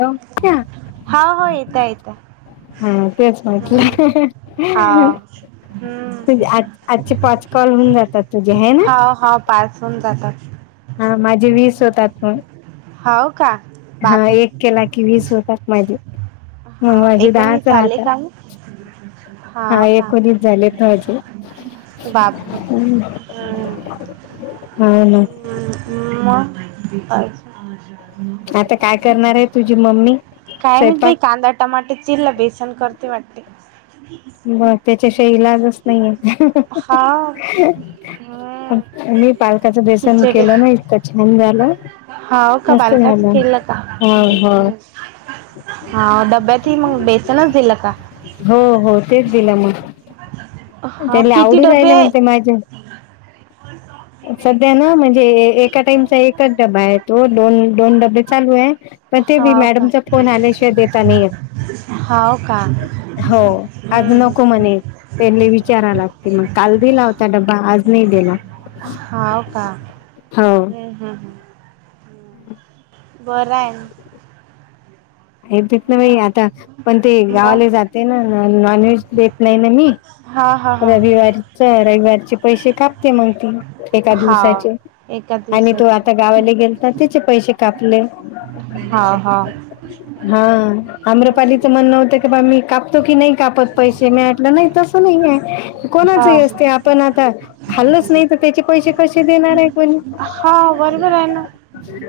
Hello हा होा येत येतं हा तेच हम् हा म्हटलं तुझे हम्म आज आजचे पाच कॉल होऊन जातात तुझे आहे ना हा हा पास होून जातात हा माझे वीस होतात मग हो का हा बापरी एक केला की वीस होतात माझी मग हाव माझे एकोणीस दहाच झाले राहतात का मग? हा हाव का एकोच झालेत हजून बापरे हम्म. हा ना [unintelligible] आता काय करणार आहे तुझी मम्मी काय माहित बाई स्वंपाक कांदा टमाटे चिल्ला बेसन करते वाटे ब त्याच्या शहीलाजच नाही आहे हाव हम्म मी पालकाचं व्यसन केलं ना इतकं छान झालं हो हो का मस्त बालकाच झालं खेळलं का हो हो हा डब्यात मग बेसनच दिलं का हो हो तेच दिलं मग हा त्याला किती आवडू राहिलं म्हणते माझ्या ह का सध्या ना म्हणजे एका टाइमचा एकच डबा आहे तो दोन, दोन डब्बे चालू आहे मग ते मी हाव का मॅडमचा फोन आल्याशिवाय देता नाही येत हाव का हो आज हम्म नको म्हणे त्यांनी विचारा लागते मग काल दिला होता ड्बा आज नाही दिला हो का् हम् ह् हम् बर आहे हे देत ना बा आता पण ते गावाले मग जाते ना नॉन व्हेज देत नाही ना मी हा, हा, हां रविवारी च रविवारीची पैसे कापते मग ती एका दिवसाचे हाव एका आणि तो आता दिवसाची गावाला गेल तर त्याचे पैसे कापले हा, हा हा आम्रपालीचं म्हणणं होतं की बा मी कापतो की नाही कापत पैसे मीटलं नाही तर हा कोणाच असते आपण आता खाल्लच नाही त्याचे पैसे कसे देणार आहे कोणी हा बरोबर आहे ना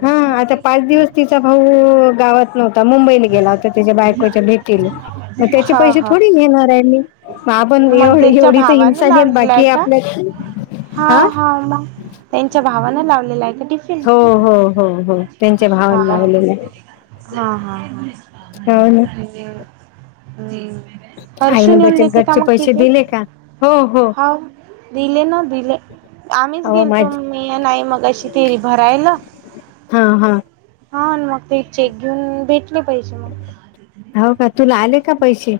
हा आता पाच दिवस तिचा भाऊ गावात आता मुंबईला गेला होता त्याच्या बायकोच्या भेटील मग त्याचे हा पैसे हा थोडी घेणार आहे मी ह पण मग एवढ त्यांच्या एवढी तर भावाने इंसानीत लावलेला आहे बाकी का आपल्या हा, हा म त्यांच्या भावानं लावलेला आहे का टिफिन हो हो हो हो त्यांच्या भावाला हा लावलेलं आहे हा, हा हो ना ह आईने बचत घटचे पैसे दिले का? हो हो हां दिले ना दिले आम्हीच हो गेलतो माझे मी नाही मग अशी फिरी भरायला हा, हा हा मग ते चेक घेऊन भेटले पाहिजे मग हो का तुला आले का पैसे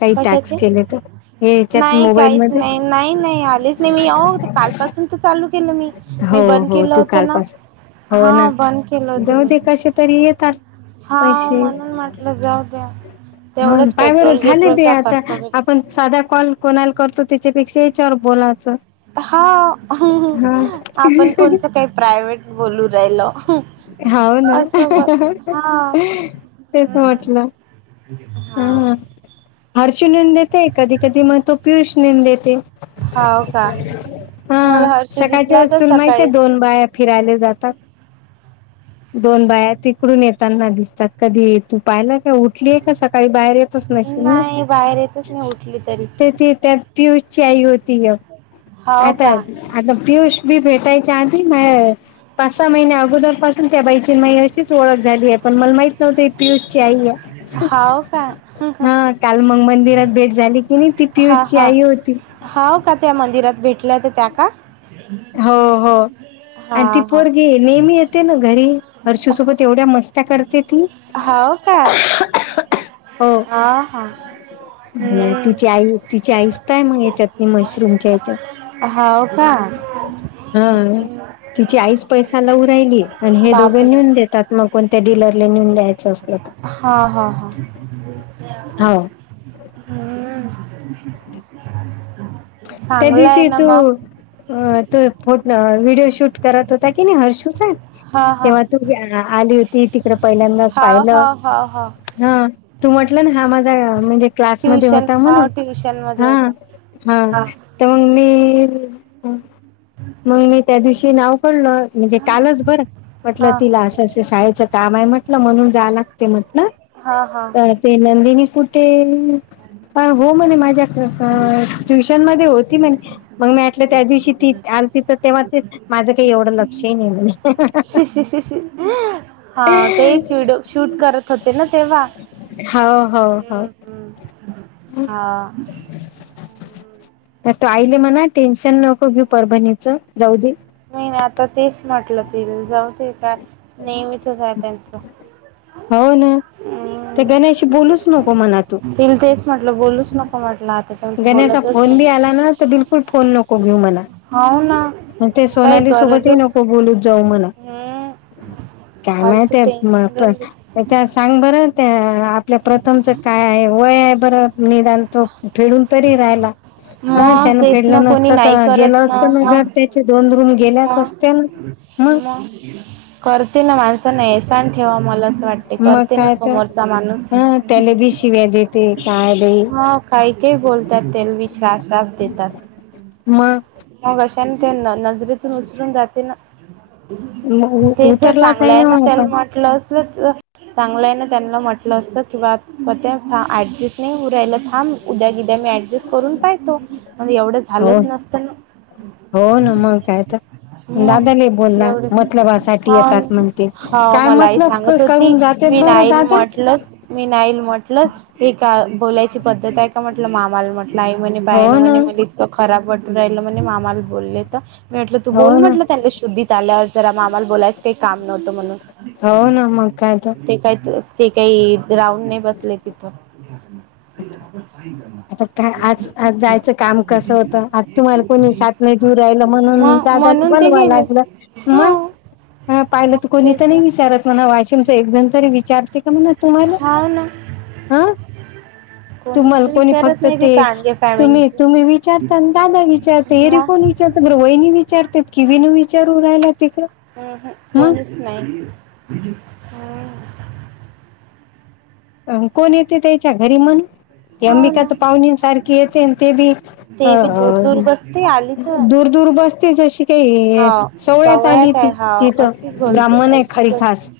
काही टास्क कशाचे केले तर हे याच्यात नाही काहीच मोबाईलमध्ये नाही नाही, नाही आलीच नाही मी आऊ काल पासून तर चालू केलं मी हो मी बंद हो केलं तू होतं ना कालपासून हा हो ना बंद केलं होत जाऊ मी दे कसे तरी येतात हा पैसे म्हणून म्हटलं जाऊ द्या हो तेवढंच पाय बरं पेट्रोल झाले बी गिट्रोलचा आता खर्च पण साधा कॉल कोणाला करतो त्याच्यापेक्षा चवर बोलायचं हा हा आपण कोणचं काही प्रायव्हेट बोलू राहिल हव ना हा तेच म्हटलं हा हर्षी नेन देते कधी कधी मग तो पियुष नेन देते हाव का हा मला हर्ष सकाळच्या दिसला वस् तर तुल माहिते सकाळी दोन बाया फिरायले जातात दोन बाया तिकडून येताना दिसतात कधी तू पाहिला का उठलीय का सकाळी बाहेर येतच नसेल ना नाही बाहेर येतच उठली तरी त्या पियुष ची आई होती एक हाव आता का आता पियुष बी भेटायच्या आध म पाच सहा महिने्या अगोदर पाासून त्या बाईची मा अशीच ओळख झाली आहे पण मला माहिित तू ती पियुष ची आई ह हाव का हा काल मग मंदिरात भेट झाली की नाही ती हा पीयची हा आई होती हाव का त्या मंदिरात भेटल्या ते त्या का हो हो आणि ती हा हा पोर घे नेहमी येते ना घरी हर्षीसोबत एवढ्या मस्त्या करते ती होव का हो ह हा तिची हम्म आई तिची आईस काय मग या्याच्यात मशरूमच्या याच्यात हा का हा हम्म. तिची आईच पैसा लाऊ राहिली आणि हे दोघे बापरे नेऊन देतात मग कोणत्या डीलरला नेऊन द्यायचं असलं तर हा हा हो हा् आवाज नाही त्यादविषयी त अ तो फोट व्हिडिओ शूट करत होता की नाही हर्षूचा हा हा तेव्हा तू आली होती तिकडं पहिल्यांदाच हाव पाहिलं हाव हाव हाव हा तू म्हटलं ना हा माझा म्हणजे क्लासमध्येध्ये ट्युशन होता हाव म्हणून ट्युशन मध्ये हा होता हा तर मग मी मग मी त्या दिवशी नाव पडल म्हणजे कालच बरं म्हटलं हा तिला असंं शाळेचं काम आहे म्हटलं म्हणून जा लागते म्हटलं हा हा तर ते नंदिनी कुठे अ हो म्हणे माझ्याक ट्युशन मध्ये होती म्ह मग मी म्हटलं त्या दिवशी ती आण तिथ तेव्हा ते माझं काही एवढं लक्षही नाही म्हणे हा तेच व्हडओ शूट करत होते ना तेव्हा होा हो ह हम्म हम्म हा तर तो आईले म्हणा टेन्शन नको घी परभणीचं जाऊ मी आता तेच म्हटलं ते जाऊते का नेहमीचच आहे त्यांचं हो ना ते गणेश बोलूच नको मना तू तल तेच म्हटलं बोलूच नको म्हटलं पण तू गण्याचा बोलतच फोन बी नाही आला ना तर बिलकुल फोन नको घेऊ मला हो ना ते काही सोनाली सोबतही गरजच नको बोलूत जाऊ म्हणा हम्म काम आहे फालतू ते म टेन्शन पण गंज त्या सांग बरं त्या आपल्या प्रथमच काय आहे वय आहे बरं निदान तो फेडून तरी रायला ह मग त्यान तेच ना फेडलं कोणी नसत नाही तर गेलं असतं ना घर दो म मग करतील ना माणसांना एसान ठेवा मला असं वाटत मग काय तर अ त्याला बी शिव्या देते काय हा काही काही बोलतात तेला वि श्रसास देतात मग मग अशाने त्यांना नजरेतून उचलून जाते ना ते जर उतरलाच आहे चांगलंय ना मग त्याला आपण म्हटलं अस चांगलं आहे ना त्यांना म्हटलं असतं किंवा ते ऍडजस्ट नाही उ राहिला ान उद्या कद्या मी ऍडजस्ट करून पाहतो मग एवढं हो झालंच नसतं हो ना मग काय तर मग दादाला बोलला एवढी मतलबासाठी हा येतात म्हणते हा काय मलाही मतलब सांगत होती करून जातेत मी बरं नाईल दादा म्हटलंस मी नाईल म्हट म्हटलं एक का बोलायची पद्धत आहे का म्हटलं मामाला म्हटलं आई म्हणे हो बाय नां ना म्हणे मली त खराब वाटून राहिल म्हणे मामाला बोलले तर मी म्हटलं तू हो बोल ना म्हट त्यांना शुद्धी त्याल्यावर जरा आम्हाला बोलायचं काही काम नव्हतं हो ना म्हणून मग काय तर ते काय ते काही राऊंड नाही बसले तिथं आता काय आज आ जायचं काम कसं होतं आज तुम्हाला कोणी सात नाही दूर राहिला म्हणून मग दादाने म्हणून ते बनवा गेले लागलं हा मग ह पाहिलं मग तर कोणी तर तेच नाही ना विचारत म्हणा वाशिमच एक जण तरी विचारते का म्हणा तुम्हाला हाव ना हा कोणीच तुम्हाला तर कोणी विचारत फक्त नाही तिथं ते आणले तुम्ही फॅमिली तुम्ही विचारता आणि दादा विचारते हेरीे मग कोण विचारत बर वहिणी विचारते कि विन विचारू राहिला तिकडे ह ह कोणीच नाही ह अ कोण येते त्याच्या घरी म्हणून तेी हो अंबिका ना तर पाहुणीं सारखी येते ते बी अ ते बी दूर दूर बसते आली तर दूर दूर बस ते जशी काही हा सोहळ्यात आली सवळ्यात ती आहे हा अशीच तिथं बोलते ब्राह्मण आहे अशीच खरी खास बोलते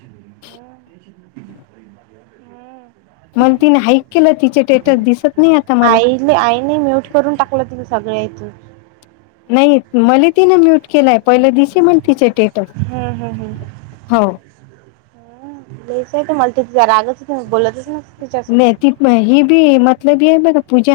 मला तिने हाईक केलं तिचे टेटस दिसत नाही आता मला आई नाही म्यूट करून टाकलं तिमही सगळळे इथून नाही मला तिन म्यूट केलाय पहिलं दिसे म्हण तिचे टेटर हम्म हम्म हो स आहे मला त ति रागच बोलतच ना तिच्यासोबत ब ही बी मतलबी आहे बघ पूजा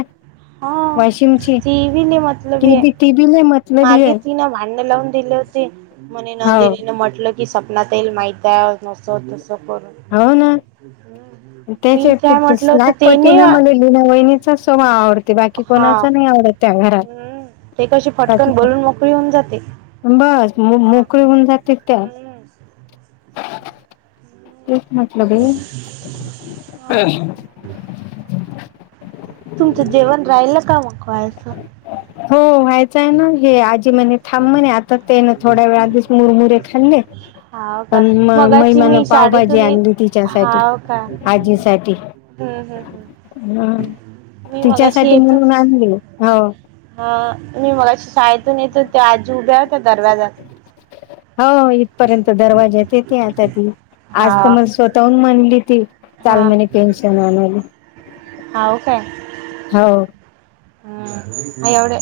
हा वाशिमची ती बी लई मतलबी ही आहे बी त म मागे तिनं भांड लावून दिले होते म्हणे हो नंदिनीने म्हटलं की स्वपनातल माहिती नस तस कर त्याच्या स्लॅग होतं ते पटी नाही ना मला लीला वहिनीचा सवभा आवडतो ते बाकी हा कोणाच नाही आवडत त्या घरात हम्म ते कशी फटकन बोलून मोकळी होऊन जाते हा बस मोकळे होऊन जाते त्या हम्म. ख्रिसम हो तुमचं जेवण राहिल का मकवायचं होय आहे ना हे आजी म्हणे थांब म्हणे आता तेन थोड्या वेळाधीच मुरमुरे खाल्ले होा का पण म मग अशी महिमानं मी पावभाजी शाळेतून य आणली हा तिच्यासाठी का आजीसाठी हम्म हम् ह हम् मी मगाशी येतोच हा मी मला शाळेतून येतो ते आजी उभ्या त्या दरवा्याजात हो इथपर्यंत दरवाजा तेेते आता ती हा आज तर म स्वः तन म्हनली ती हा काचालमने पेन्शन आणला हा काय हो एवढ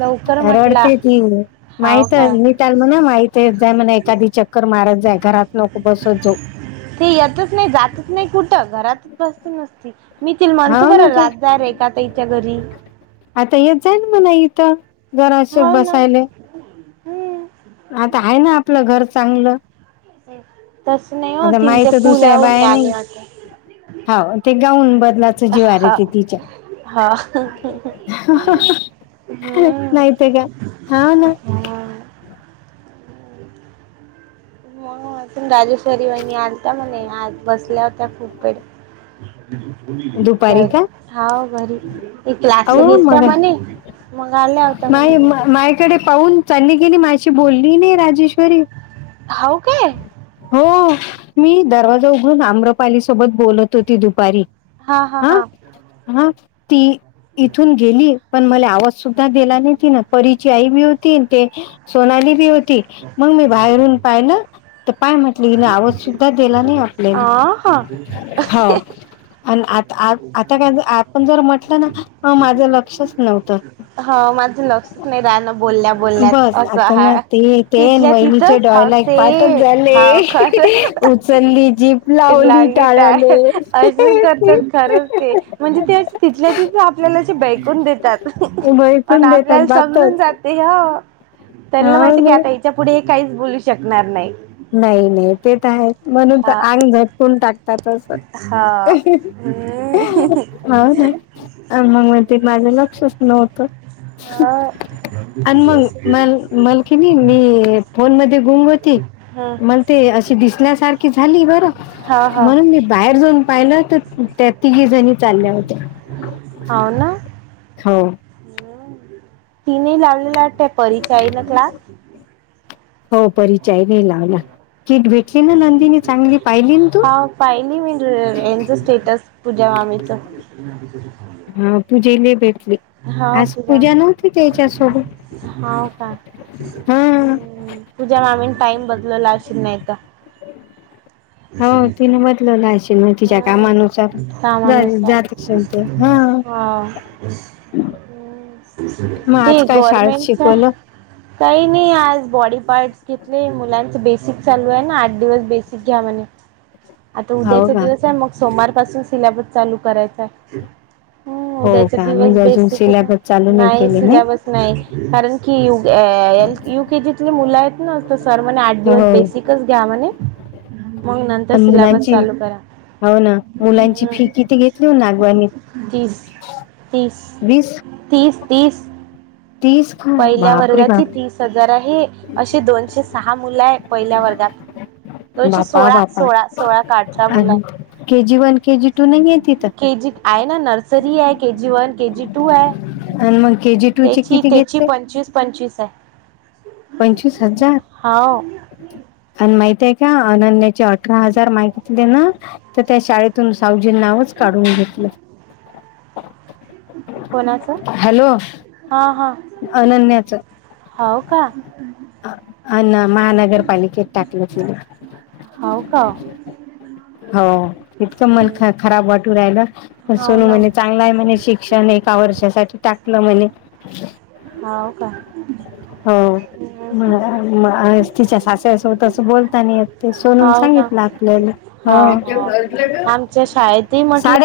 ल यारडती त माहित काय नीताल म्हणा माहित जाय म्हणा एखादी चक्कर मारत जाय घरात नको बसत जाो ते येतच नाही जातच नाही कुठ घरातच बसत नसती मिीथ म्हणतो हो ना बरं तर रात जा र आहे का तिच्या घरी आता येत जाईल मणा इथं जरा अस हो ना बसायला हम्म आता आहे ना आपलं घर चांगलं तस नाही आता होती माई ते तर पुला होून आले होता हा ते गाऊन बदला जीवार आहे हा ते तिच्या हा हम्म नयत का हा ना हा हो अजून राजेश्री वहिनी आलता मणे आज बसल्या होत्या खूप वेळ बरी दुपारी का हा बरी क्लास अहो घस का मग म्ह मग अल्े आवता म्हण दवी कडे पाहून त्यांनी केली माझ बोलली नाही राजेश्वरी हऊ का हो मी दरवाजा उघडून आम्रपाली सोबत बोलत होती दुपारी हा हा हा हा ती इथून गेली पण मला आवाज सुद्धा दिला नाही ति ना परीची आई बी होती ते सोनाली बी होती मग मी बाहेरून पाय ना तर पाय म्हटलं की ना आवाज सुुद्धा दिला नाही वा अ हा. हो आणि आता आ आता काय आपण जर म्हटलं ना माझं लक्षच नव्हतं हा माझं लक्षच नाही राहणं बोलण्या बोलण्यात बस असं आता ना आहे ते ते तिथल्या वहिनीचे तिथंच हाव डॉयला एक स पाठच झाले हाव खर उचलली जीप लावली लाली टार टाळ्याले असज कर खर ते म्हणजे ते तिथल्या तिथ आपल्याला बेकून देतात अ भैकून आपल्याला देतात समजून बातच जाते ह त्यांला हा माहिती ना च्या पुढे हे काहीच बोलू शकणार नाही नाही नाही ते तर आहे म्हणून तर हा आंग झटकून टाक त्यातच हा हम्म ह ना मग ते माझं लक्षच नव्हतं हा आणि मग मल मलकीनी मी फोन मध्ये गुंग होती हम्म मग ते अशी दिसल्यासारखी झाली बर हा हा म्हणून मी बाहेर पाहि तर त्या तिघे जणी चालल्या होत्या हा हम् तिने लावलेला वाटतय पररीचय आहे ना क्लास हो परिचय नाही लावला किट भेटली ना नंदिनी चांगली पाहिली ना तू हा पाहिली मी यांचं स्टेटस पूजा मामीच हा पूजेले भेटले आज पूजा नव्हती त्याच्यासोबत ठवका हा. ् तूझ्या मामी टाइम बदललावशित नाही तर हो तिने बदलला आहेशल मग तिच्या कामानुसार हम्म, कामानुसार जात हा मग हम् ते आज काय शाळेत गवर्मेंटच्या शिकवलं काही नाही आज बॉडी पार्टस घेतले मुलांच बेसिक चालू आहे ना आठ दिवस बेसिक घ्या म्हणे आता हो उद्याचा का दिवस आहे मग सोमार पाासून सिलेबस चालू करायचा आहे. हम् हो उद्याच्या का दिवस म्हणजे अजून बेसिक कच सिलेबस चालू आहे नाही केले सिल्या नाही कारण की ल यु केजीतले मुलं आहेत. नवत सर म्हणे आठ दिवस हो बेसिकच घ्या म्हणे. मग नंतर आणि सिलॅबस मुलांची चालू करा. हो ना मुलांची फी हम्म किती घेतली हो नागवानी? तीस तीस वीस तीस तीस. तीस. का पहिल्या बापरे वर्गाची बाप तीस हजार आहे असे दोनशे सहा मुलं आहे पहिल्या वर्गात. दोनशे बापा सोळा बापा सोळा सोळा काठच्या मुला आणि K G one K G two नाही आहे तिथं केजी. आहे ना नर्सरी आहे केजी वन केजी टू आहे. आणि मग केजी टू चे त्याची किती घेत त्याची पंचवीस पंचवीस आहे. पंचवीस हजार हो आणि माहित आहे का अनन्याची अट अकरा हजार मागितले ना तर त्या शाळेत. ून सावजी नावच काढून घेतलं. कोणाच? हा हा. अनन्याचं. हो का. अना महानगरपालिकेत टाकलं तिला. हो का. हो तितकं मल ख खराब वाटू राहिला. हो नू ना म्हणे चांगला आहे म्हणे शिक्षण एका वर्षासाठी टाकलं म्हणे. हव का. हो तिच्या सासरा सोबत असं बोलता नाही यत. ती सोून हो ना सांगित आपल्या हो आमच्या शाळेतही साडे म्हटलं